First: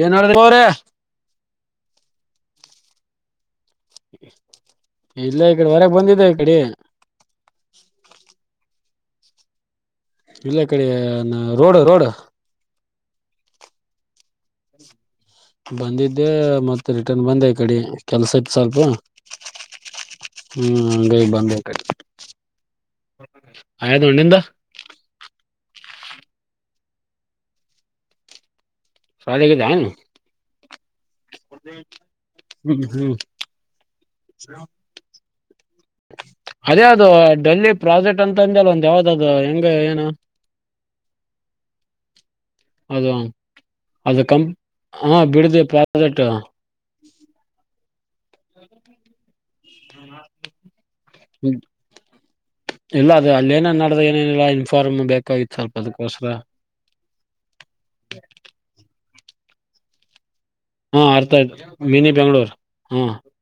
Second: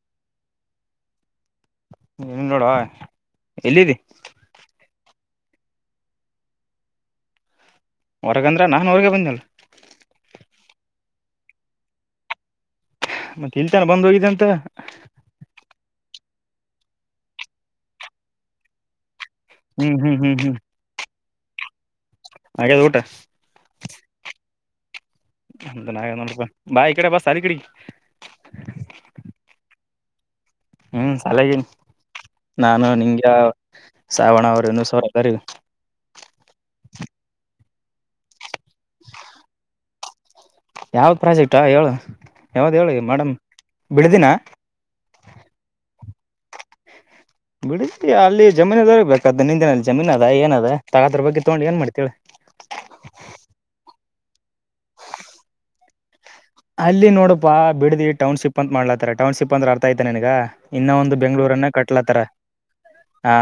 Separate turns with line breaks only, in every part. ಏನ್ ಆ ಅವ್ರ [inaudible]
ನೀನ್ ನೋಡುವ ಎಲ್ಲಿದ್ದಿ [inaudible]
ಇಲ್ಲ ಈ ಕಡೆ ಹೊರಗೆ ಬಂದಿದೆೇ ಈ ಕಡೆ
ಹೊರಗಂದ್ರೆ ನಾನು ಅವ್ರಗೆ ಬಂದಲ್
ಇಲ್ಲ ಕಡೆ ರೋಡ್ ರೋಡ್
ಮತ್ತೆ ಇಲ್ತನ ಬಂದ್ ಹೋಗಿದೆ ಅಂತ
ಬಂದಿದ್ದೆ ಮತ್ತತ್ ರಿಟರ್ನ್ ಬಂದೆ ಈ ಕಡೆ ಕೆಲ್ಸ ಇತ್ ಸ್ವಲ್ಪ
ಹ್ಮ್ ಹ್ಮ್
ಹ್ಮ್ ಗೈ ಬಂದಕ
ಹಾಗೆದು ಊಟ
ನಿಂದ
ಅ ನ ನ ಬ ಇಕಡೆ ಬಸ್ ಸಲ್ಲಿ ಕಡಿ
ಸ್ವದಿಗೆದ್ದನ
ಹ್ಮ್ ಅಲಾಗಿ
ಹ್ಮ್
ನಾನು
ಹ್ಮ್
ನಿಂಗಗೆ ಸಾವಣ ಅವರು ಸರಿ
ಅದೇ ಅದು ಡೆಲ್ಲಿ ಪ್ರಾಜೆಕ್ಟ್ ಅಂತ ಅಂದಲ್ಲ ಒಂದ ಯಾವ್ದ ಅದು ಹೆಂಗ ಏನು
ಯಾವ್ದ್ ಪ್ರಾಜೆಕ್ಟಾ ಹೇಳು ಯಾವ್ದ್ ಹೇಳು
ಅದು
ಮೇಡಮ್
ಅದು
ಬಿಡದಿನ
ಕಂ ಹಾ ಬಿಡಿದೆ ಪ್ರಡಕ್ಟ್
ಬಿಳಿತ ಅಲ್ಲಿ ಜಮೀನ್ದ ಬೇಕಾದ ನಿಂದಿನಲ್ಲಿ ಜಮೀನ್ ಅದ ಏನದ ತಗದ್ರ ಬಗ್ಗೆ
ಹ್ಮ
ತೊಗೊಂಡ್ ಏನ್ ಮಾಡ್ತೇಳ
ಇಲ್ಲ ಅದ ಅಲ್ಲಿ ಏನ ಏೇನಿಲ್ಲ ಇನ್ಫಾರ್ಮ್ ಬೇಕಾಗಿತ್ತು ಸ್ವಲ್ಪದಕೋಸ್ರ
ಅಲ್ಲಿ ನೋಡಪಾ ಬಿಡಿ ಟೌನ್ಶಿಪ್ ಅಂತ ಮಾಡ್ಲಾತಾರ ಟೌನ್ ಶಿಪ್ ಅಂದ ಅರ್ಥ ಆಐತೆನೆ ನನ್ಗ ಇನ್ನ
ಹಾ
ಒಂದು
ಅರ್ಥ ಆಯ್ತು
ಬೆಂಗ್ಳೂರನ್ನ
ಮಿನಿ
ಕಟ್ಲತ್ತರ
ಬೆಂಗಳೂರು ಹ್ಮ್
ಹಾ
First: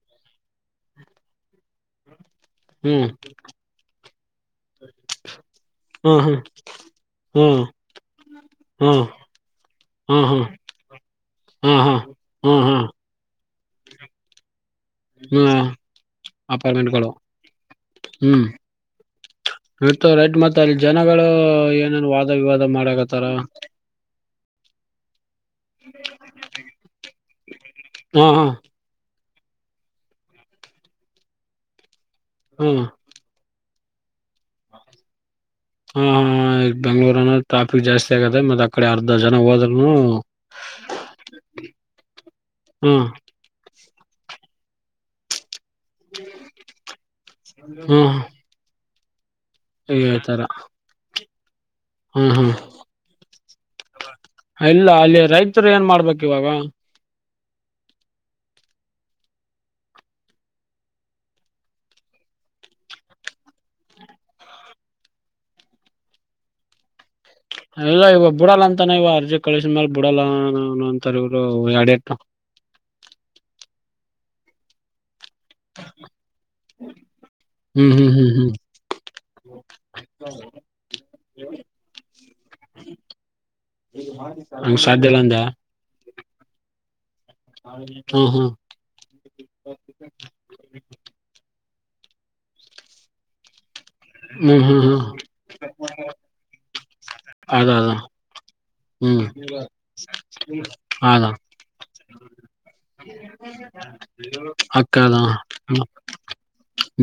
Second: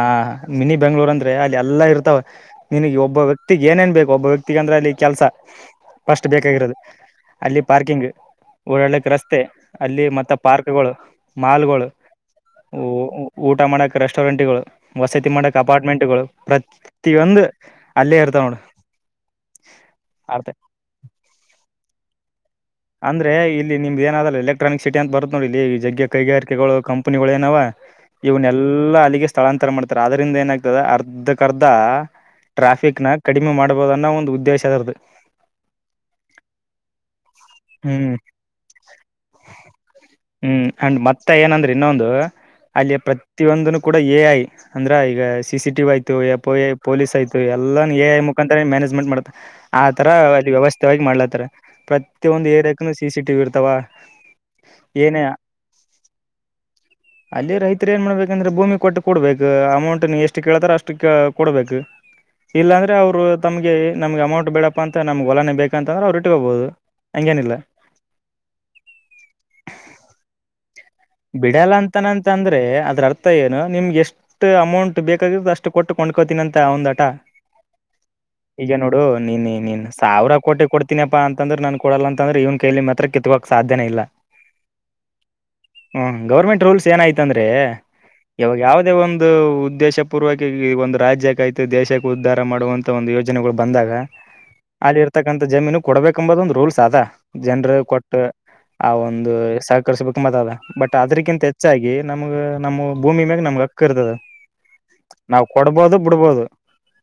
ಮಿನಿ ಬೆಂಗ್ಳೂರ್ ಅಂದ್ರೆ ಅಲ್ಲಿ ಎಲ್ಲ ಇರ್ತವೆ ನಿನಗ್
ಹ್ಮ್
ಒಬ್ಬ ವ್ಯಕ್ತಿಗ್ ಏನೇನ್ ಬೇಕು ಒಬ್ಬ ವ್ಯಕ್ತಿಗೆ ಅಂದ್ರೆ ಅಲ್ಲಿ ಕೆಲಸ
ಹ್ಮ್
ಫಸ್ಟ್
ಹ್ಮ್
ಬೇಕಾಗಿರೋದು ಅಲ್ಲಿ
ಹ್ಮ್
ಪಾರ್ಕಿಂಗ್
ಹ್ಮ್
ಓಡಾಡ್ಲಿಕೆ ರಸ್ತೆ ಅಲ್ಲಿ
ಹ್ಮ್
ಮತ್ತ
ಹ್ಮ್
ಪಾರ್ಕ್ಗಳು
ಹಾ
ಮಾಲ್ಗಳು
ಹಾ ಹಾ ಹಾ
ಊಟ ಮಾಡಕ್ ರೆಸ್ಟೋರೆಂಟ್ಗಳು ವಸತಿ
ಹ್ಮ
ಮಾಡಕ್ ಅಪಾರ್ಟ್ಮೆಂಟ್ಗಳು
ಅಪಾರ್ಟ್ಮೆಂಟ್ಗಳು
ಪ್ರತಿಯೊಂದು ಅಲ್ಲೇ ಇರ್ತಾವ ನೋಡು
ಇತ ರೈಟ್
ಅರ್ಥ
ಮತ್ತ ಅಲ್ಲಿ ಜನಗಳು ಏನೇನು ವಾದ ವಿವಾದ ಮಾಡಕತ್ತಾರ
ಅಂದ್ರೆ ಇಲ್ಲಿ ನಿಮ್ದ ಏನಾದ ಎಲೆಕ್ಟ್ರಾನಿಕ್ ಸಿಟಿ ಅಂತ ಬರುತ್ ನೋಡಿ ಇಲ್ಲಿ ಜಗ್ಗೆ ಕೈಗಾರಿಕೆಗಳು ಕಂಪನಿಗಳುಏನಾವ
ಹಾ ಹಾ
ಇವನ್ನ ಎಲ್ಲಾ ಅಲ್ಲಿಗೆ ಸ್ಥಳಾಂತರ ಮಾಡ್ತಾರೆ ಅದ್ರಂದ ಏನಾಗ್ತದೆ ಅರ್ಧಕ್ ಅರ್ಧ
ಹಾ
ಟ್ರಾಫಿಕ್ ನ ಕಡಿ ಮಾಡಬೋದನ್ನ ಒಂದು ಉದ್ದೇಶ ಅದರದು
ಹಾ ಹಾ ಬೆಂಗ್ಲೋರ ಅನ ಟಾಫಿಕ್
ಹ್ಮ್
ಜಾಸ್ತಿ ಆಗತ್ತೆ ಮತ್ತೆ ಅ ಕಡೆ ಅರ್ಧ ಜನ ಹೋದ್ನು
ಹ್ಮ್ ಅಂಡ್ ಮತ್ತ ಏನಂದ್ರೆ ಇನ್ನೊಂದು ಅಲ್ಲಿ
ಹ್ಮ್
ಪ್ರತಿಯೊಂದನು ಕೂಡ ಎ ಐ ಅಂದ್ರ ಈಗ ಸಿ ಸಿ ಟಿ ಆಯತು ಎ ಪ ಎ ಪೊಲೀಸ್ ಆಯತ ಎಲ್ಲ ಎ
ಹ್ಮ್
ಐ ಮುಖಾಂತರ ಮ್ಯಾನೇಜ್ಮೆಂಟ್ ಮಾಡ ಆ ತರ ಅಲ್ಲಿ ವ್ಯವಸ್ಥೆವಾಗಿ ಮಾಡ್ಲತ್ತಾರ ಪ್ರತಿಯ
ಹ್ಮ್
ಒಂದು ಏರಿಯಾಕನು ಸಿ ಸಿ ಟಿವಿ ಇರ್ತಾವ
ಎಲ್ಲ ಅಲ್ಲಿ
ಏನೇ
ರೈತರು ಏನ್ ಮಾಡ್ಬೇಕಕ್ ಇವಾಗ
ಅಲ್ಲಿ ರೈತರು ಏನ್ ಮಾಡ್ಬೇಕಂದ್ರೆ ಭೂಮಿ ಕೊಟ್ಟು ಕೊಡ್ಬೇಕ ಅಮೌಂಟ್ ನೀ ಎಷ್ಟು ಕೇಳ್ತಾರ ಅಷ್ಟು ಕೊಡ್ಬೇಕು ಇಲ್ಲಾಂದ್ರೆ ಅವ್ರು ತಮ್ಗೆ ನಮ್ಗೆ ಅಮೌಂಟ್ ಬೇಡಪ್ಪಾ ಅಂತ ನಮ್ಗೆ ಒಲನೆ ಬೇಕಂತ ಅಂದ್ರೆ ಅವ್ರು ಇಟ್ಕೋಗಬಹುದು
ಇಲ್ಲ ಇವ ಬ ಬಿಡಲ್ಲ ಅಂತಾನ ಇವ ಅರ್ಜಿ ಕಳಿಸ ಮೇಾಲ ಬ ಬಿಡಲ್ಲ ಅಂತಾರ ಇವ್ರು
ಬಿಡಲ್ಲ
ಎಡಟ್
ಅಂತನಂತ ಅಂದ್ರೆ ಅದ್ರ ಅರ್ಥ ಏನು ನಿಮ್ಗೆ ಎಷ್ಟ್ ಅಮೌಂಟ್ ಬೇಕ ಅಷ್ಟು ಕೊಟ್ಟು ಕೊಂಡ್ಕೋತೀನಿ ಅಂತ ಒಂದ ಆಟ
ಹ್ಮ್ ಹ್ಮ ಹ್
ಈಗ ನೋಡು ನೀ ನೀನ್ ಸಾವರ ಕೋಟಿ ಕೊಡ್ತೀನಿಪ್ಪಾ ಅಂತಂದ್ರೆ ನನ್ ಕೊಡಲ್ಲ ಅಂತಂದ್ರೆ ಇವನ್ ಕೈಯಲಿ ಮಾತ್ರ ಕಿತ್ಕಕ್ತ
ಹಂಗ ಸಾಧ್ಯಲ್ಲ ಅಂದ
ಹ ಗೌರ್ಮೆಟ್ ರೂಲ್ಸ್ ಏನಾಯ್ತ್ ಅಂದ್ರೆ
ಹ್ಮ್ ಹ್ಮ್
ಇವಾಗ ಯಾವವುದೇ ಒಂದು ಉದ್ದೇಶ ಪೂರ್ವಕ ಒಂದು ರಾಜ್ಯಕೈ್ತಿ ಮ ದೇಶಕ್ಕೆ ಉದ್ಧಾರ ಮಾಡುವಂತ ಒಂದು ಯೋಜನೆಗಳು ಬಂದಾಗ
ಹ್ಮ್ ಹ್ಮ್
ಅಲ್ಲಿ
ಹ್ಮ್
ಇರ್ತಕ್ಕಂತ ಜಮೀನು ಕೊಡ್ಬೇಕಂಬದ ಒಂದ್ ರೂಲ್ಸ್ ಅದ
ಅದ
ಜನ್ರು
ಅದ
ಕೊಟ್ಟ ಆ
ಹ್ಮ್
ಒಂದು ಸಹಕರ್ರಿಸ್ಬೇಕ ಮಾತ ಅದ ಬಟ್ ಅದ್ರಕ್ಕಿಂತ ಹೆಚ್ಚಾಗಿ ನಮ್ಗ ನಮ್ಮ ಭೂಮಿ ಮ್ಯಾಗ ನಮ್ಗ್ ಹಕ್ಕ ಇರ್ತದ
ಅಕ್ಕದಾ
ನಾವ್ ಕೊಡ್ಬೋದು ಬಿಡ್ಬೋದು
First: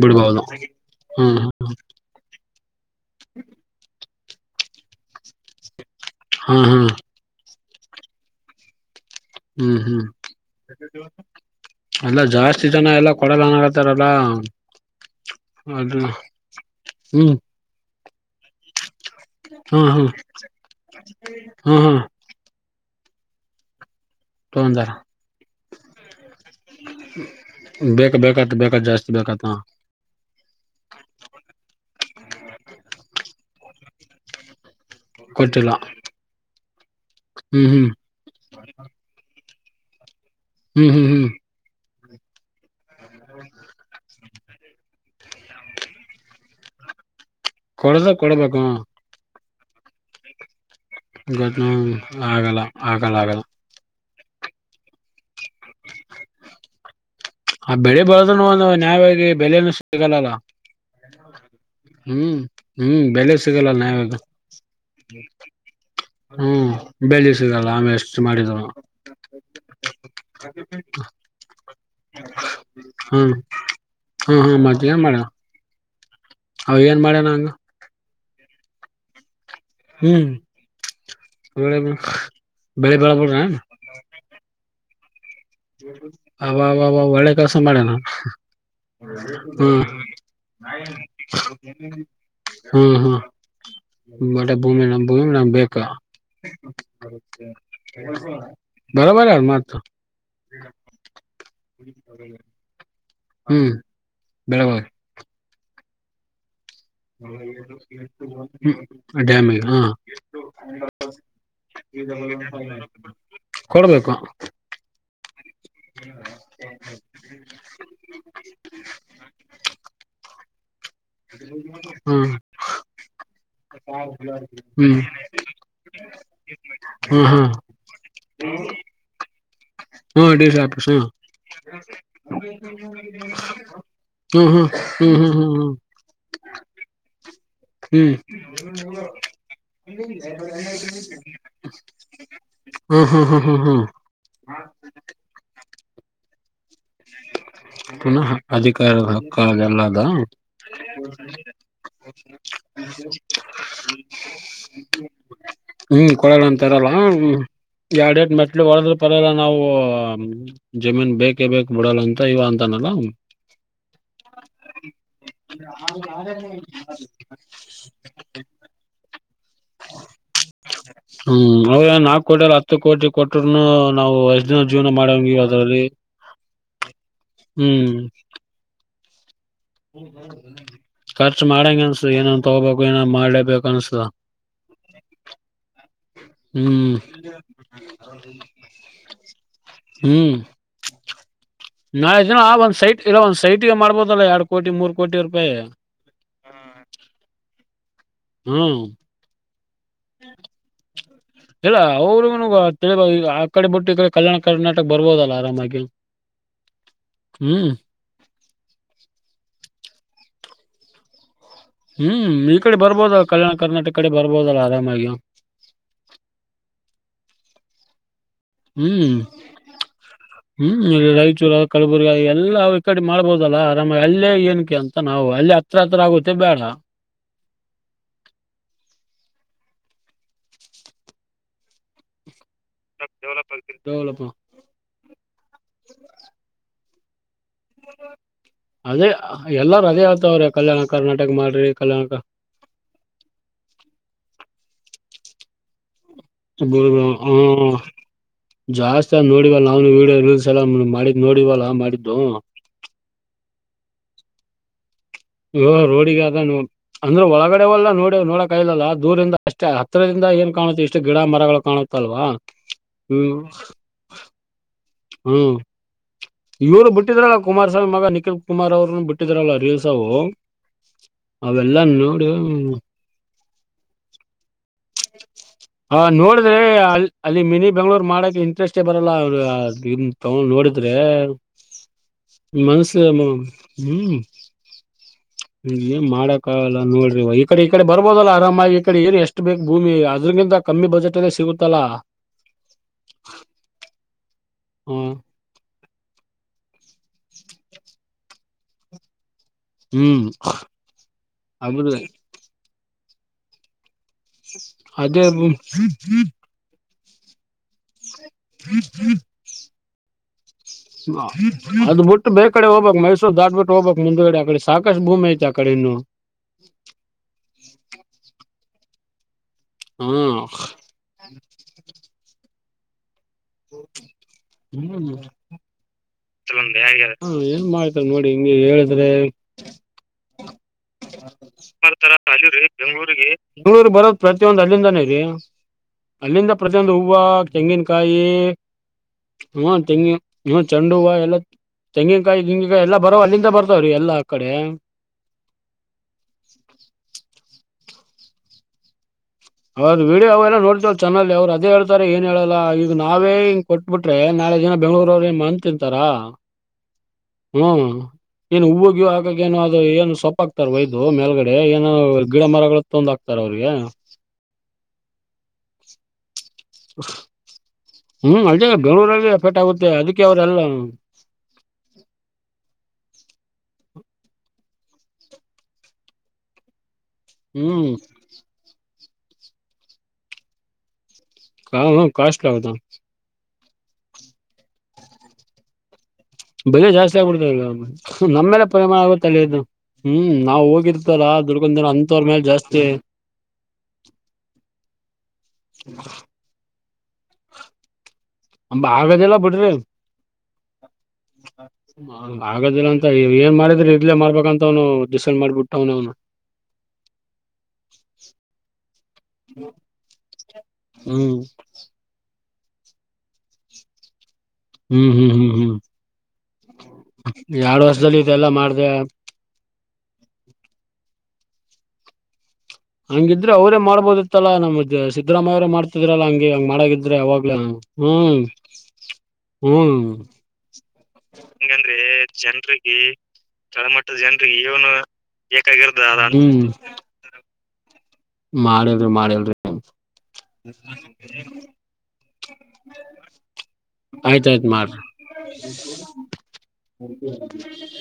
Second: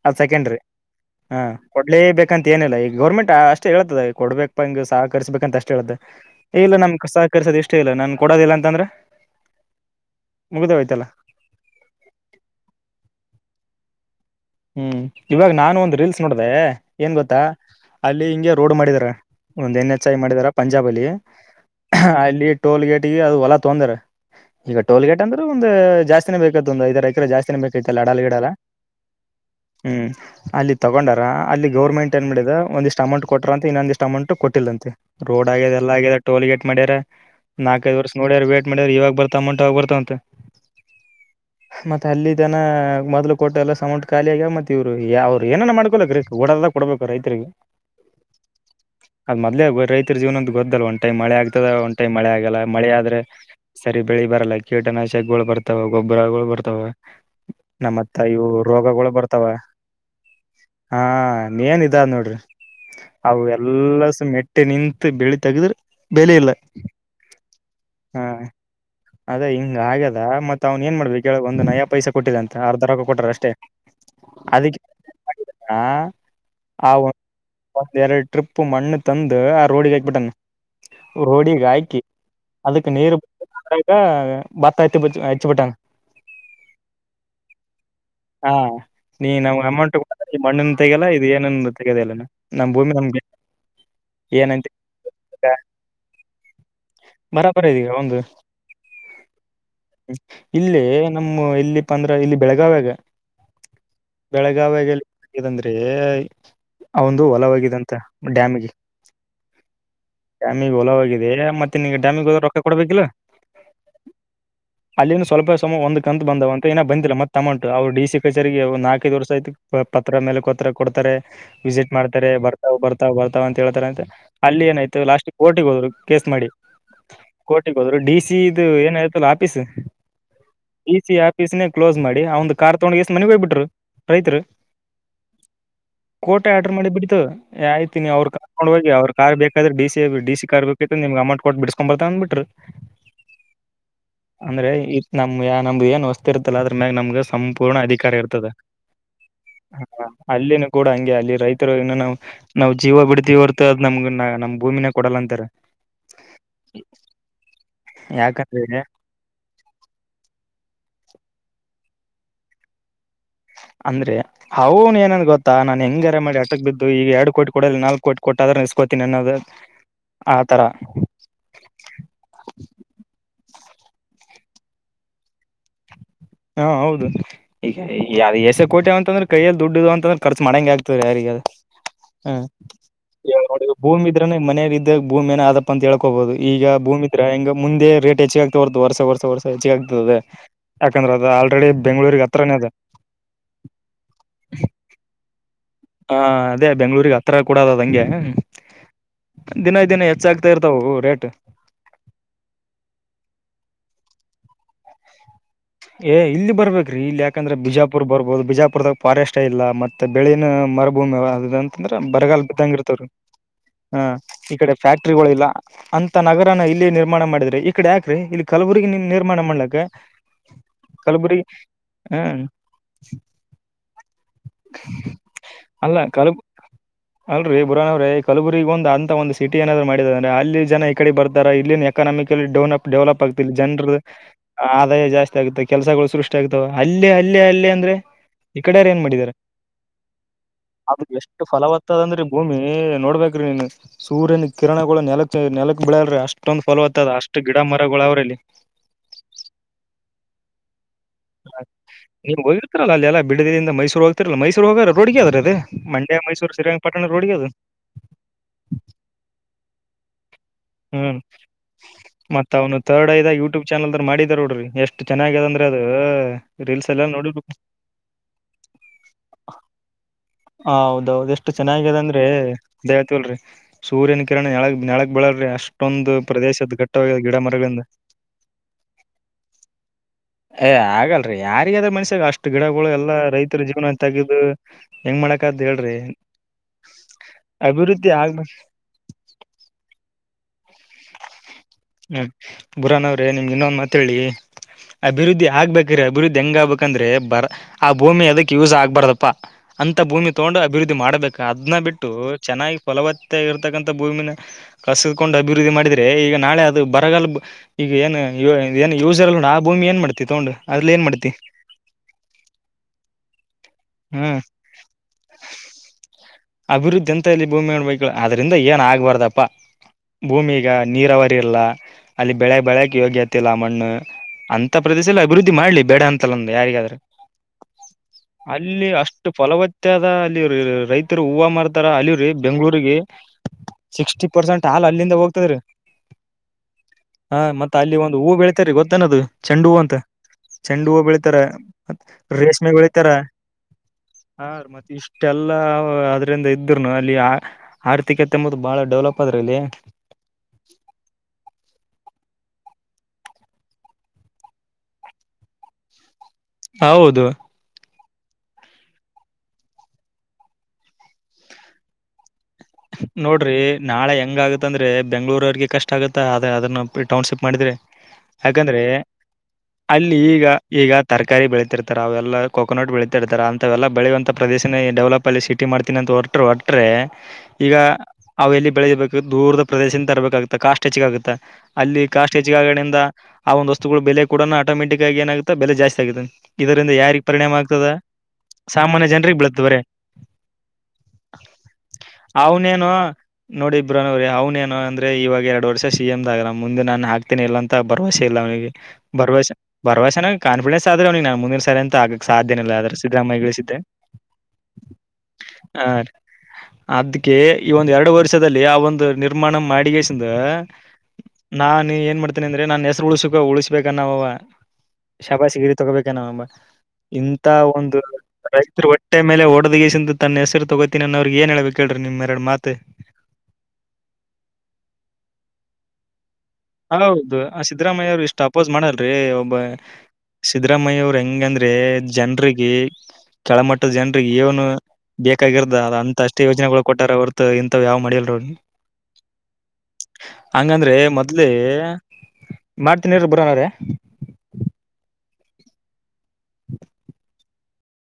[inaudible]
ಅದ್
ಬಿುಡ್ಬೌದು
ಸೆಕೆಂಡ್ರಿ ಹಾ ಕೊಡ್ಲೇಬೇಕಂತ ಏನಿಲ್ಲ ಈ ಗೌರ್ಮೆಂಟ್ ಅಷ್ಟೇ ಹೇಳತದ ಕೊಡ್ಬೇಕಾ ಹಂಗ ಸಹಕರ್ರಿಸ್ಬೇಕಂತ ಅಷ್ಟ್ ಹೇಳ್ದೆ
ಹ್ಮ್
ಇಲ್ಲ
ಹ್ಮ್
ನಮ್ ಸಹಕರಿಸಸೋದ ಇಷ್ಟೇ ಇಲ್ಲ ನಾನ್ ಕೊಡೋದಿಲ್ಲ ಅಂತಂದ್ರ
ಹ್ಮ್ ಹ್ಮ್ ಅಲ್ಲ ಜಾಸ್ತಿ ಜನ ಎಲ್ಲಾ ಕೊಡಲ್ಲತಾರಲ್ಲ
ಹ್ಮ್ ಇವಾಗ ನಾನು ಒಂದ್ ರೀಲ್ಸ್ ನೋಡ್ದ ಏನ್
ಹ್ಮ್
ಗೊತ್ತಾ ಅಲ್ಲಿ ಹಿಂಗೆ ರೋಡ್ ಮಾಡಿದಾರ ಒಂದ್
ಹ್ಮ್
ಎನ್ ಎಚ್
ಹ್ಮ್
ಐ ಮಾಡಿದಾರ ಪಂಜಾಬ್ ಅಲ್ಲಿ
ಹ್ಮ್ ಹ್ಮ್
ಅಲ್ಲಿ ಟೋಲ್ ಗೇಟ್ ಅದು ಹೊಲ ತೊಂದರೆ ಈಗ
ತಗೊಂದಾರ
ಟೋಲ್ ಗೇಟ್ ಅಂದ್ರೂ ಒಂದು ಜಾಸ್ತಿನೇ ಬೇಕತ್ ಒಂದಂದು ಐದರ ಎಕರೆ ಜಾಸ್ತಿನೇ ಬೇಕೈತಲ್ಲ
ಬೇಕ
ಲಡಾಲ್ ಗಿಡಲ್ಲ
ಬೇಕತ್ ಬೇಕತ್ ಜಾಸ್ತಿ ಬೇಕತ್
ಹ್ಮ್ ಅಲ್ಲಿ ತಗೊಂಡಾರ ಅಲ್ಲಿ ಗೌರ್ಮೆಂಟ್ ಏನ್ ಮಾಡಿಡಿದೆ ಒಂದಿಷ್ಟ ಅಮೌಂಟ್ ಕೊ ಕೊಟ್ಟ್ರ ಅಂತ ಇನ್ನಂದಿಷ್ಟ ಅೌಂಟ್ ಕೊಟ್ಟಿಲ್ಲ ಅಂತೆ ರೋಡ್
ಕೊಟ್ಟಿಲ್ಲ
ಆಗಿದೆ ಎಲ್ಲ ಆಗಿದೆ ಟೋಲ್ ಗೇಟ್ ಮಾಡ್ಯಾರ
ಹ್ಮ್ ಹ್ಮ್
ನಾಕಕೈದ್ ಐದು ವರ್ಷ ನೋಡ್ಯಾರ ವೇಟ್ ಮಾಡ್ಯಾರ ಇವಾಗ ಬರ್ತಟ ಬರ್ತಂತೆ
ಹ್ಮ್ ಹ್ಮ್ ಹ್ಮ್
ಮತ್ತೆ ಅಲ್ಲಿ ಇದನ ಮೊದಲು ಕೊಟ್ಟು ಎಲ್ಲ ಸೌಂಡ್ ಖಾಲಿಯಾಗ ಮತ್ತ ಇವ್ ಯಾವ ಅವ್ ಏನ ಮಾಡಕೋಕಕ್ ರೀ ಓಡದ ಕೊಡ್ಬೇಕು ರೈತರಿಗೆ
ಕೊಡಸ ಕೊಡಬೇಕು
ಅದ ಮದಲೆ ರೈತರ ಜೀವನದ ಗೊದಲ್ಲ ಒಂದ್ ಟೈಮ್ ಮಳೆ
ಗಟ್
ಆಗ್ತದ ಒಂದ್ ಟೈಮ ಮಳೆ ಆಗಲ್ಲ ಮಳೆ
ಆಗಲ್ಲ
ಆದ್ರೆ
ಆಗಲ್ಲ
ಸರಿ ಬೆಳಿ ಬರಲ್ಲ ಕೀಟನಾಶಕಗಳು ಬರ್ತಾವ ಗೊಬ್ಬರಗಳು ಬರ್ತಾವ
ಆ
ನಮ್ಮ
ಬೆಳೆ
ಮತ್ತ
ಬರೋದನು
ಇವು
ಒಂದು
ರೋಗಗಳು
ನ್ಯಾಯವಾಗಿ
ಬರ್ತಾವ
ಬೆಲೆಯನು ಸಿಗಲ್ಲಲ್ಲ
ಹಾ ಏನ್ ಇದಾದ್ ನೋಡ್ರಿ
ಹ್ಮ್ ಹ್ಮ್ ಬೆಲೆ
ಅವು
ಸಿಗಲ್ಲಲ್ಲ ನಾವಾಗ
ಎಲ್ಲಸ ಮೆಟ್ಟಿ ನಿಂತು ಬೆಳಿ ತೆಗದ್ರ ಬೆಲೆ ಇಲ್ಲ
ಹ್ಮ್ ಬೆಳಿ ಸಿಗಲ್ಲ ಆಮೇ ಎಷ್ಟು
ಹಾ
ಮಾಡಿದ್
ಅದೇ ಹಿಂಗ ಆಗ್ಯದ ಮತ್ತತ್ ಅವ್ನ್ ಏನ್ ಮಾಡಬೇಕ ಕೇಳ ಒಂದು ನಯಾ ಪೈಸ ಕೊಟ್ಟಿದೆ ಅಂತ ಅರ್ಧ ರಕ ಕೊಟ್ಟಾರ ಅಷ್ಟೇ
ಹಾ ಹಾ
ಅದಕ್ಕೆ
ಮಜೆ ಮಾಡಾರ
ಆ
ಅವ
ಆ
ಏನ್
ಒಂದ್
ಮಾಡ್ಯ ನಂಗ
ಒಂದ್ ಎರಡ್ ಟ್ರಿಪ್ ಮಣ್ಣು ತಂದು ಆ ರೋಡಿಗೆ ಹಾಕ್ಬಿಟ್ಟಾನ
ಹ್ಮ್
ರೋಡಗ
ಬೆಳೆ
ಹಾಕಿ ಅದಕ್ಕೆ
ಬೆಳೆ
ನೀರು
ಬೆಳಬಿಡ್ರ
ಬ ಭತ್ತ ಐತಿ
ಅವ ಒಳ್ಳೆ ಕೆಲಸ ಮಾಡ್ಯ ನ
ಹಾ ನೀ ನಮ್ ಅಮೌಂಟ್ ಕೊಡ ಮಣ್ಣನ್ ತೆಗಲ್ಲ ಇದು ಏನನ್ ತಗದಲ್ಲ ನಮ್ ಭೂಮಿ ನಮ್ಗೆ
ಮಟ್ಟ
ಏನಂತ
ಭೂಮಿ ನಮ ಭೂಮಿ ನಮ ಬೇಕಾ
ಬರಾಬರ ಇದೀಗ ಒಂದು
ಬರಬರ ಯಾರ ಮತ [inaudible]
ಇಲ್ಲಿ ನಮ್ಮ ಇಲ್ಲಿಪ್ಪ ಅಂದ್ರ ಇಲ್ಲಿ ಬೆಳಗಾವ್ಯಾಗ
ಹ್ಮ್ ಬೆಳಗಳ
ಹದಂದ್ರೆ ಅವಂದು ಹೊಲವಾಗಿದೆಂತ ಡ್ಯಾಮಿಗೆ
ಡ್ಯಾಮಿಗೆ ಹಾ
ಡ್ಯಾಮಿಗೆ ಹೊಲವಾಗಿದೆ ಮತ್ತೆ ಡಾಮಿಗ ರೊಕ್ಕ ಕೊಡ್ಬೇಕಿಲ್ಲ
ಕೊಡ್ಬೇಕು
ಅಲ್ಲಿನ ಸ್ವಲ್ಪ ಸಮ ಒಂದ ಕಂತ ಬಂದವ ಅಂತ ಏ ಬಂದಿಲ್ಲ ಮತ್ತ ತಮ್ಮಂಟು ಅವ್ರ ಡಿ ಸಿ ಚಾರಿಗೆ ಒ ನಾಲ್ಕೈದು ವರ್ಷ ಆಯ್ತಿ ಪತ್ರ ಮೇಲೆ ಹತ್ರರ ಕೊಡ್ತಾರೆ ವಿಸಿಟ್
ಹ್ಮ್
ಮಾಡ್ತಾರೆ ಬರ್ತಾವ ಬರ್ತಾವ ತಾವ ಅಂತ ಹೇಳ್ತಾರ ಅಂತೆ ಅಲ್ಲಿ
ಹ್ಮ್
ಏನಾಯ್ತ ಲಾಸ್ಟ್ ಕೋರ್ಟ ಓದ್ರು ಕೇಸ್ ಮಾಡಿ
ಹ್ಮ್ ಹ್ಮ್
ಕೋರ್ಟ್ಗೆ ಗೆ ಹೋದರು ಡಿ ಸಿ ಇದು ಏನಾಯಯ್ತಲ್ಲ ಆ
ಹ್ಮ್ ಡಿ ಸಿ ಆಫೀಸ್
ಸಿ ಆಫೀಸ್ನೇ ಕ್ಲೋಸ್ ಮಾಡಿ ಅವಂದು ಕಾರ್ ತಗೊಂಡ್ ಮನೆಗೆ ಹೋಗ್ಬಿಟ್ಟರು ರೈತ್
ಹ್ಮ್ ಹ್ಮ್ ಹ್ಮ್ ಹ್ಮ್
ಕೋಟೆ ಆರ್ಡರ್ ಮಾಡಿ ಬಿಡ್ತು ಆಯ್ತತಿ
ಹ್ಮ್
ನೀವ್್ರ ಕಕೊಂಡ್ ಹೋಗಿ್ರರುಾರ್ ಬಾದ್ರ ಡ ಸಿ ಡಿ ಸಿ ಕಾರ್ ಬೇಕೈತ್ ನಿಮಗೆ ಅಮೌಂಟ್ ಕೊಟ್ಟ ಬಿಡಿಸಕ್ ಬರ್ತಾವ ಅಂದ್ಬಿಟ್ಟರು
ಹ್ಮ ಹ್ಮ ಹ್ಮ ಹ್
ಅಂದ್ರೆ ಇತ್ ನಮ್ ಯ ನಮ್ದು ಏನ್ ವಸ್ತಿ ಇರ್ತ್ತಲ್ಲ ಅದ್ರ ಮ್ಯಾಗ ನಮ್ಗ ಸಂ
ಪುನಃ ಅಧಿಕಾರದ ಹಕ್ಕದೆ
ಹ
ಎಲ್ಲದ
ಅಲ್ಲಿನ ಕೂಡ ಹಂಗೆ ಅಲ್ಲಿ ರೈತರು ಇನ್ನು ನಾವು ನಾವು ಜೀವ ಬಿಡ್ತೀವಿ ಹೊರ್ತು ಅದ್ ನಮ್ಗ ನಮ್ ಭೂಮಿನ ಕೊಡಲ್ಲ ಅಂತಾರ
ಹ್ಮ್ ಕೊಡ ಅಂತ ಇರಲ್ಲ ಹ್ಮ್ [inaudible] ಎರಡ್ ಎರಡು ಮೆಟ್ಳ
ಯಾಕಂದ್ರೆ
ಹೊರದ್ರ ಪರಲ್ಲ ನಾವು ಜಮೀನ್ ಬೇಕೇ ಬೇಕಕ್ ಬಿಡಲ್ಲ ಅಂತ ಇವ ಅಂತಾನಲ್ಲ
ಅಂದ್ರೆ ಅವ್ನು ಏನನ್ ಗೊತ್ತ ನಾ ಹೆಂಗಾರ ಮಾಡಿ ಅಟಕ್ ಬಿದ್ದು ಈಗ ಎರಡು ಕೋಿ ಕೊಡ ನಾಲ್ಕ ಕೋಟಿ ಕೊಟ್ಟ ಅ್ರ ಇಪ್ಪತ್ತಿನನ್ನದ
ಹ್ಮ್ ಅವ್ರನ್ ನಾಕು ಕೋಟಿ ಎಲ್ಲ ಹತ್ತು ಕೋಟಿ ಕೊಟ್ಟ ಕ್ ನಾವು ಎಷ್ಟ್ ದಿನ ಜೀವನ ಮಾಡಂಗಗೆ ಅದರಲ್ಲಿ
ಹಾ ಹೌದು ಈಗ ಯಾರ ಎಸ ಕೋಟೆ ಕೈಯಲ್ಲಿ ದುಡ್ಡ ಇ ಅಂತಂದ್ರ ಕರ್ಚು ಮಾಡಂಗಗೆ ಆಗ್ತವ್ರ ಯಾರಗ
ಖರ್ಚು ಮಾಡಂಗ ಅನ್ಸದ ಏನನ್ ತಗೋಬೇಕು ಏನ ಮಾಡ್ಲೇಬೇಕು ಅನ್ಸದ
ಭೂಮಿ ಇದ್ರ ಮನೆಗ್ ಇದಿದ್ದ ಭೂಮ ಏನ ಅದಪ್ಪ ಅಂತ ಹಕೋಬಹುದು ಈಗ
ಹ್ಮ್
ಭೂಮಿತ್ರ ಹೆಂಗ ಮುಂದೆ ರೇಟ್ ಹೆಚ್ಚಾಗಗ್ತಾ ಹೊರ್ತದು ವರ್ಸ ವರ್ಸ ವರ್ಸ ಹೆಚ್ಚಾಗಗ್ತದೆ
ನಾ ಜನ ಒಂದ್ ಸೈಟ್ ಇಲ್ಲ ಒಂದ್ ಸೈಟಿಗೆ ಮಾಡ್ಬೋದಲ್ಲ ಎರಡ್ ಕೋಟಿ ಮೂರು ಕೋಟಿ ರೂಪಾಯಿ
ಹ ಅದೇ ಬೆಂಗ್ಗಳೂರಿಗೆ ಹತ್ರ ಕೂಡ ಅದ ಹಂಗೆ
ಹ್ಮ್
ದಿನ ದಿನ ಹೆಚ್ಚಾಗ್ತಾ ಇರ್ತಾವವು ರೇಟ್
ಇಲ್ಲ ಅವರುನು ತಆ ಕಡೆ ಬಿಟ್ಟು ಈ ಕಡೆ ಕಲ್ಯಾಣ ಕರ್ನಾಟಕ ಬರ್ಬೋದಲ್ಲ ಆರಾಮಾಗಿ
ಏ ಇಲ್ಲಿ ಬರ್ಬೇಕ್ರೀ ಇಲ್ಲಿ ಯಾಕಂದ್ರೆ
ಹ್ಮ್
ಬಿಜಾಪುರ್ ಬರ್ಬಹುದು ಬಿಜಾಪುರ್ದಾಗ ಫಾರೆಸ್ಟ್ ಇಲ್ಲ ಮತ್ತತ್ ಮ ಬೆಳಿನ ಮರುಭೂಮಿ ಅಂತದ್ರೆ
ಹ್ಮ್
ಬರಗಾಲ
ಈ
ಬಿದ್ದಂಗ
ಕಡೆ
ಇರ್ತವರು
ಬರ್ಬೋದಲ್ಲ ಕಲ್ಯಾಣ ಕರ್ನಾಟಕ
ಹ
ಕಡೆ
ಈ
ಬರ್ಬೋದಲ್ಲ
ಕಡೆ
ಆರಾಮಾಗಿ
ಫ್ಯಾಕ್ಟ್ರಿಗಳು ಇಲ್ಲ ಅಂತ ನಗರ ಇಲ್ಲೇ ನಿರ್ಮಾಣ ಮಾಡಿದ್ರೆ ಈ ಕಡೆ ಯಾಕ್ರಿ ಇಲ್ಲಿ ಕಲಬುರಗಿ ನಿರ್ಮಾಣ ಮಾಡ್ಲಕ್ಕ
ಇ
ಕಲಬುರಗಿ
ರಾಯಚೂರು
ಹ
ಕಲಬುರಗಿ ಎಲ್ಲ ಕಡೆ ಮಾಡ್ಬೋುದಲ್ಲ ಆರಾಮ ಅಲ್ಲೇ ಏನಕ್ಕೆ ಅಂತ ನಾವು ಅಲ್ಲಿತ್ತ ಹತ್ರ ಆಗುತ್ತೆ ಬೇಡ
ಅಲ್ರೀ ಬುರಾನವ್ರೀ ಕಲಬುರಿಗ ಒಂದು ಅಂತ ಒಂದು ಸಿಟಿ ಏನಾದ್ರು ಮಾಡಿದಿದೆ ಅಂದ್ರೆ ಅಲ್ಲಿ ಜನ ಈ ಕಡೆ ಬರ್ತಾರ ಇಲ್ಲಿನ ಎಕಾನಾಮಿಕ್ ಡೆನಪ್ ಡೆವಲಪ್ ಆಗ್ತಿ ಜನರ
ಡೆವಲಪ್
ಆದಾಯ ಜಾಸ್ತಿ ಆಗುತ್ತೆ ಕೆಲಸಗಳು ಸೃಷ್ಟಿ ಆಗ್ತವೆ ಅಲ್ಲಿೇ ಲ್ಲಿ ಅಲ್ಲ ಅಂದ್ರೆ ಈ ಕಡ ಏನ್
ಅದೇ
ಮಾಡಿದ್ದಾರೆ
ಎಲ್ಲಾರು ಅದೇ ಹೇಳ್ತಾವ್ರೆ ಕಲ್ಯಾಣ ಕರ್ನಾಟಕ
ಎಷ್ಟು
ಮಾಡ್ರಿ
ಫಲವ
ಕಲ್ಯಾಣ
ಇರ್ತಾಡ್ರಿ ಭೂಮಿ ನೋಡ್ಬ್ರಿ ನೀನ್ ಸೂರ್ಯನ ಕಿರಣಗಳ ನೆಲಕ್ ನೆಲಕ್ ಬಿಳಲ್ರಿೀ
ಹ ಜಾಸ್ತಿ ಆದ ನೋಡಿವ ನಾವ್ ವಡಿಯೋ ರೀಲ್ಸ್ ಎಲ್ಲ ಮಾಡ
ಹ ನೀಮ್ ಹೋಗಿರ್ತರಲ್ಲ ಅಲ್ಲಿಲ್ಲಾ ಬಿಡದದಿಂದ ಮೈಸೂರು ಹೋಗತಿರಲ್ಲ ಮೈಸೂರು ಹೋಗರತ್ತ
ಹ ರೋಡಿಗೆ ಅದ ನೋ ಅಂದ್ರೆ
ರೋಡ್ಗೆ ಅದು
ಒಳಗಡೆವಲ್ಲಾ ನೋಡ ನೋಡಕ್ಲಲ್ಲ ದೂರಿಂದ ಅಷ್ಟೇ ಚತ್ರದಿಂದ ಏನ್ ಕಾಣುತ್ತೆ ಇಷ್ಟು ಗಿಡ
ಹ್ಮ್
ಮರಗಳು ಕಾಣುತ್ತಲ್ವಾ
ಮತ್ತ ಅವನು ಥರ್ಡ್ ಐದಾಗ
ಹ್ಮ್
ಯೂಟ್ಯೂಬ್ ಚಾನಲ್ದಾರ್ ಮಾಡಿದಾರ ನೋಡ್ರಿ ಎಷ್ಟು ಚೆನ್ನಾಗ್ಯದ
ಹ್ಮ್
ಅಂದ್ರೆ ಅದು
ಇವರು
ರೀಲ್ಸ್ ಎಲ್ಲ
ಬಿಟ್ಟಿದ್ರಲ್ಲ
ನೋಡಿರ್ಬೇಕು
ಕುಮಾರಸ್ವಾಮಿ ಮಗ ನಿಖಿಲ್ ಕುಮಾರ್ ಅವ್ರ ಬಿಟ್ಟಿದ್ರಲ್ಲ ರೀವ್ ಸಾವು
ಹ ಹೌದೌದು ಎಷ್ಟು ಚೆನ್ನದ ಅಂದ್ರೆ
ನೋಡಿ
ದಯವತಿಲ್ರರಿ ಸೂರ್ಯನ ಕಿರಣ ಎಳಗ್ ನಾಳಗ್ ಬೆಳಗ್
ಆ
ಅಷ್ಟೊಂದು
ನೋಡಿದ್ರೆ
ಪ್ರದೇಶದ
ಅಲ್
ಘಟ್ಟವಾಗಿ ಗಿಡ
ಅಲ್ಲಿ ಮಿನಿ
ಮರಗಳಿಂದ
ಬೆಂಗ್ಳೂರ್ ಮಾಡಕ್ ಇಂಟ್ರೆಸ್ಟೇ ಬರಲ್ಲ ಅವ್ರು ಇದ್ ತಗೊಂಡ್
ಏ
ನೋಡಿದ್ರೆ
ಆಗಲ್ರಿ ಯಾರಿಗಾದ ಯಾರಿಗಯ್ರ್ ಗ ಅಷ್ಟು ಗಿಡಗಳು
ಮನ್ಸ
ಎಲ್ಲ ರೈತರ ಜೀವನ ತೆಗದುು ಹೆಂಗ್ ಮಾಡಕ
ಹ ಏನ್ ಮಾಡಕ್ಕಾಗಲ್ಲ ನೋಡ್ರಿ ಈ ಕಡೆ ಈಕಡೆ
ಅಭಿವೃದ್ಧಿ
ಬರ್ಬೋದಲ್ಲ
ಆಗ್ಬೇಕ
ಆರಾಮಾಗಿ ಈಡೆ ಏನ್ ಎಷ್ಟ ಬೇಕ್ ಭೂಮಿ ಇದಕ್ಕಿಂತ ಕಮ್ಮಿ ಬಜೆಟ್ ಅಲ್ಲಿ ಸಿಗುತ್ತೆ
ಹ್ಮ ಬುರನ್ ಅವ್ರೆ ನಿಮ್ಗೆ ಇನ್ನೊಂದ್ ಮಾತ್ ಹೇಳಿ
ಹ್ಮ್
ಅಭಿವೃದ್ಧಿ ಆಗ್ಬೇಕ್ರಿ ಅಭಿವೃದ್ಧಿ ಹೆಂಗ ಆಗ್ಬೇಕಂದ್ರೆ ಬರ ಭೂಮಿ ಅದಕ್ ಯೂಸ್ ಆಗ್ಬಾರ್ದಪ್ಪಾ ಅಂತ
ಹ್ಮ್
ಭೂಮಿ ತಗೊಂಡು ಅಭಿವೃದ್ಧಿ ಮಾಡ್ಬೇಕು ಅದನ್ನ
ಅದ್ರ
ಬಿಟ್ಟು ಚೆನ್ನಾಗಿ ಫಲವತ್ತ ಆಗ ಇರ್ತಕ್ಕಂಥ ಭೂಮಿನ
ಅದೇ
ಕಸಿದ್ಕೊಂಡು ಅಭಿವೃದ್ಧಿ ಮಾಡಿದ್ರೆ ಈಗ ನಾಳೆ ಅದು ಬರಗಾಲ ಈಗ ಏನ್ ಏನ್ ಯೂಸರ್ಲ್ಲ ಆ ಭೂಮಿ ಏನ್ ಮಾಡ್ತಿ ತಗೊಂಡು ಅದ್ರಲ್ಲಿ ಏನ್ ಮಾಡ್ತಿ
ದಾಟ್ಬಟ್ ಬ ಮುಂದಗಡ
ಹ್ಮ್
ಕಡೆ ಸಾಕಸ ಭೂಮ ಇು ಕಡೆ
ಅಭಿವೃದ್ಧಿ ಅಂತ ಇಲ್ಲಿ ಭೂಮಿ್ ಬ ಆದ್ರಿಂದ ಏನ್ ಆಗ್ಬಾರ್ದಪ್ಪಾ
ಹಾ
ಭೂಮಿ ಈಗ ನೀರವರಿ ಇರ್ಲ್ಲ ಅಲ್ಲಿ ಬೆಳೆ ಬೆಳಕ್ ಯೋಗ್ಯತೆ ಮಣ್ಣ ಅಂತ
ಹ್ಮ್
ಪ್ರದೇಶದಲ್ಲಿ ಅಭಿವೃದ್ಧಿ ಮಾಡ್ಲಿ ಬೇಡ ಅಂತ ಯಾರಿಗಾದ್ರ
ಹ ಏನ್ ಮಾಡ್ತಾರ ನೋಡಿ ಹಿಂಗೆ
ಅಲ್ಲಿ
ಹೇಳಿದ್ರೆ
ಅಷ್ಟು ಫಲವತ್ತಾದ ಅಲ್ಲಿ ರೈತರು ಹೂವ ಮಾಡ್ತಾರ ಅಲ್ಲಿರೀ ಬೆಂಗಳೂರಿಗೆ
ಬೆಂಗಳೂರಿಗೆ ಬರೋದ್
ಸಿಕ್ಸ್ಟಿ
ಪ್ರತಿಯೊಂದು
ಪರ್ಸೆಂಟ್ ಹಾಲ್
ಅಲ್ಲಿಂದಾನೇ
ಅಲ್ಲಿಂದ
ರೀ
ಹೋಗ್ತದೀ
ಅಲ್ಲಿಂದ ಪ್ರತಿಯೊಂದು ಹೂವ
ಹಾ ಮತ್ತ ಅಲ್ಲಿ ಒಂದು
ತೆಂಗಿನಕಾಯಿ
ಹೂ ಬೆಳತೇರಿೀ ಗೊತ್ತೇನೋದು ಚೆಂಡು
ಹ್ಮ
ಹೂ ಅಂತ
ತೆಂಗಿ ಹ್ಮ
ಚೆಂಡು ಹೂ
ಹೂವ ಎಲ್ಲ ತೆಂಗಿನಕಾಯಿ
ಬೆೇಷೆ
ಗಿಂಗಿಕಾಯಿ ಎಲ್ಲ
ಬೆಳ
ಬರೋ ಅಲ್ಲಿಂದ ಬರ್ತಾವ್ರಿ ಎಲ್ಲಾ ಆ ಕಡೆ
ಅದ್ರಂದ ಇದರುನು ಅಲ್ಲಿ ಆರ್ಥಿಕತೆ ಮತ್ತು ಬಹಳ ಡೆವಲಪ್ ಆದ್ರಿ ಇಲ್ಲಿ
ಹೌದು ವಿಡಿಯೋ ಎಲ್ಲ ನೋಡ್ತವ ಚಾನಲ್ ಅವರು ಅದೇ ಹೇತಾರೆ ಏನ್ ಹೇಳ ಲ್ಲಾ ಈಗ ನಾವೇ ಹಿಂಗ್ ಕೊಟ್ಬಿಟ್ರೆ ನಾಳೆ ದಿನ ಬೆಂಗ್ಳೂರ ಅವ್ರ ಮಂದ್ ತಿಂತಾರ
ಹೌದು
ಹ್ಮ್ [inaudible] ಏನು ಹೂವ ಗ್ಯ ಹಾಗಾಗಿ ಏನೋ ಅದು ಏನು ಸೊಪ್ಪ ಆಕ್ತಾರ ಒಯ್ದು ಮೇಲ್ಗಡೆ ಏನೋ ಗಿಡ ಮರಗಳು ತೊಂದ ಹಾಕ್ತಾರ ಅವ್ರಿಗೆ
ಅಂತಂದ್ರೆ ಬೆಂಗಳೂರ್ ಅವಿಗೆ ಕಷ್ಟ ಆಗುತ್ತಾ ಅ ಅದನ್ನ ಟೌನ್ಶಿಪ್ ಮಾಡಿದ್ರೆ
ಹ್ಮ್ ಅದೇ
ಯಾಕಂದ್ರೆ
ಬೆಂಗಳೂರಲ್ಲಿ ಎಫೆಕ್ಟ್ ಆಗುತ್ತೆ
ಅಲ್ಲಿ
ಅದಕ್ಕೆ
ಈಗ
ಅವ್ರೆಲ್ಲ
ಈಗ ತರಕಾರಿ ಬೆಳತಿರ್ತಾರ ಅವೆಲ್ಲ ಕೋಕೋನಟ್ ಬೆಳತಿ ಡ್ತಾರ ಅಂತವೆಲ್ಲ ಬೆಳೆಯುವಂತ ಪ್ರದೇಶನ ಡೆವಲಪ್ ಅಲ್ಲಿ ಸಿಟಿ ಮಾಡ್ತೀನಿ ಅಂತ ಹೊಟ ಹೊಟ್ರೆ ಈಗ
ಹ್ಮ್
ಅವ ಎಲ್ಲಿ ಬೆಳೆದಿಬೇಕು ದೂರದ ಪ್ರದೇಶದಿಂದ ತರಬೇಕಾಗುತ್ತ ಕಾಸ್ಟ್ ಹೆಚ್ಚಿಗೆ ಆಗುತ್ತ ಅಲ್ಲಿ ಕಾಸ್ಟ್
ಕಾಸ್ಟ್ಲಿ ಆಗುತ್ತ
ಹೆಚ್ಚಗಗಣದಿಂದ ಆ ಒಂದು ವಸ್ತುಗಳು ಬೆಲೆ ಕೂಡ ಆಟೋಮೆಟಿಕ್ ಆಗ ಏನಾಗುತ್ತೆ ಬೆಲೆ ಜಾಸ್ತಿ ಆಗುತ್ತ
ಬೆಲೆ ಜಾಸ್ತಿ ಆಗ್ಬಿಡ್ತಲ್ ನಮ್ಮೇಲೆ ಪರಿಮಾಣ
ಸಾಮಾನ್ಯ
ಆಗುತ್ತೆ
ಜನರಿಗೆ
ಅಲ್ಲಿದು
ಬೀಳತ್ ಬರೆ
ಹ್ಮ್ ನಾವ್ ಹೋಗಿರ್ತಾರಾ ದುರ್ಕ ಅಂತವ್ರ ಮೇಲೆ ಜಾಸ್ತಿ
ಅವ್ನೇನುೋ ನೋಡಿ ಇಬ್ರನೋ್ರಿ ಅವ್ನೇನು ಅಂದ್ರೆ ಇವಾಗ ಎರಡ್ ವರ್ಷ ಸಿ ಎಮ ದಾಗರ ಮುಂದೆ ನಾನು ಹಾ ಆಗ್ತ ಇಲ್ಲ ಅಂತ ಭರವಸೆ ಇಲ್ಲ ಅವಿಗೆ
ಅಂಬ ಆಗದಿಲ್ಲ
ಭವೆ
ಬಿಡ್ರಿ
ಭರವಸೆನ ಕಾನ್ಫಡೆನ್ಸ್ ಆದ್ರೆ ಅವ್ನಿಗೆ ನ ಮುಂದಿನ ಸಾರಿ ಅಂತ ಆಗ
ಆಗೋದಿಲ್ಲ ಅಂತ ಏನ್ ಮಾಡಿದ್ರೆ ಇರ್ಲೇ ಮಾಡ್ಬೇಕಂತ ಅವನು ಡಿಸೈಡ್ ಮಾಡ್ಬಿಟ್ಟ ಅವನ ಅವನು
ಅದ್ಕ ಈ ಒಂದ ಎರಡು ವರ್ಷದಲ್ಲಿ ಆ ಒಂದು ನಿರ್ಮಾಣ ಮಾಡಿಗೆಸಂದ
ಹ್ಮ್
ನಾ ಏನ್ ಮಾಡ್ತ ಅಂದ್ರೆ ನಾನ್ ಹೆಸರು ಉಳಸಕ ಉಳಸ್ಬೇಕ ನಾವವ
ಹ್ಮ್ ಹ್ಮ್ ಹ್ಮ್
ಶಪಾಸಿ
ಹ್ಮ್
ಗಿರಿ ತಗೋಬೇಕ ನಾವವ ಇಂತ
ಎರಡ್
ಒಂದು
ವರ್ಷದಲ್ಲಿ ಇದೆಲ್ಲಾ ಮಾಡ್ದ
ರೈತರು ಹೊಟ್ಟೆ ಮೇಲೆ ಹೊಡದಗಸಂದು ತನ್ನ ಹೆಸರು ತಗೋತೀನಿನ್ನ್ ಏನ್ ಹೇಳಳ್ಬೇಕ ಕೇಳ್ರಿ ನಿಮ ಎರಡು ಮಾತ್
ಹಂಗಿದ್ರೆ ಅವ್ರೇ ಮಾಡ್ಬೋದಿತ್ತಲ್ಲಾ ನಮ್ದ ಸಿದ್ದರಾಮಯ್ಯ ಅವರೇ ಮಾಡ್ತಿದ್ರಲ್ಲ ಹಂಗ್ ಮಾಡಾಗಿದ್ರೆ
ಹೌದು
ಅವಾಗ್ಲ
ಸಿದ್ದರಾಮಯ್ಯ ಅವರು
ಹ್ಮ್
ಇಷ್ಟು ಅಪೋಸ್ ಮಾಡಲ್ರಿ ಒಬ್ಬ
ಹ್ಮ್ ಹ್ಮ್
ಸಿದ್ದರಾಮಯ್ಯ ಅವರು ಹೆಂಗಂದ್ರೆ ಜನರಿಗೆ ಕೆಳಮಟ್ಟದ ಜನರಿಗೆ ಏನು ಬೇಕಾಗಿರ್ದ ಅ ಅಂತ ಅಷ್ಟೇ ಯೋಜನೆಗಳು ಕೊಟ್ಟಾರ ಅವರತು ಇಂತ ಯಾವ್ ಮಾಡ
ಮಾಡಿಲ್ರಿ ಮಾಡಿಲ್ರಿ
ಹಂಗಂದ್ರೆ ಮತ್ತ ಮದಲ ಮಾಡ್ತೀನಿರ ಬರೋನಾರ
ಹ [inaudible]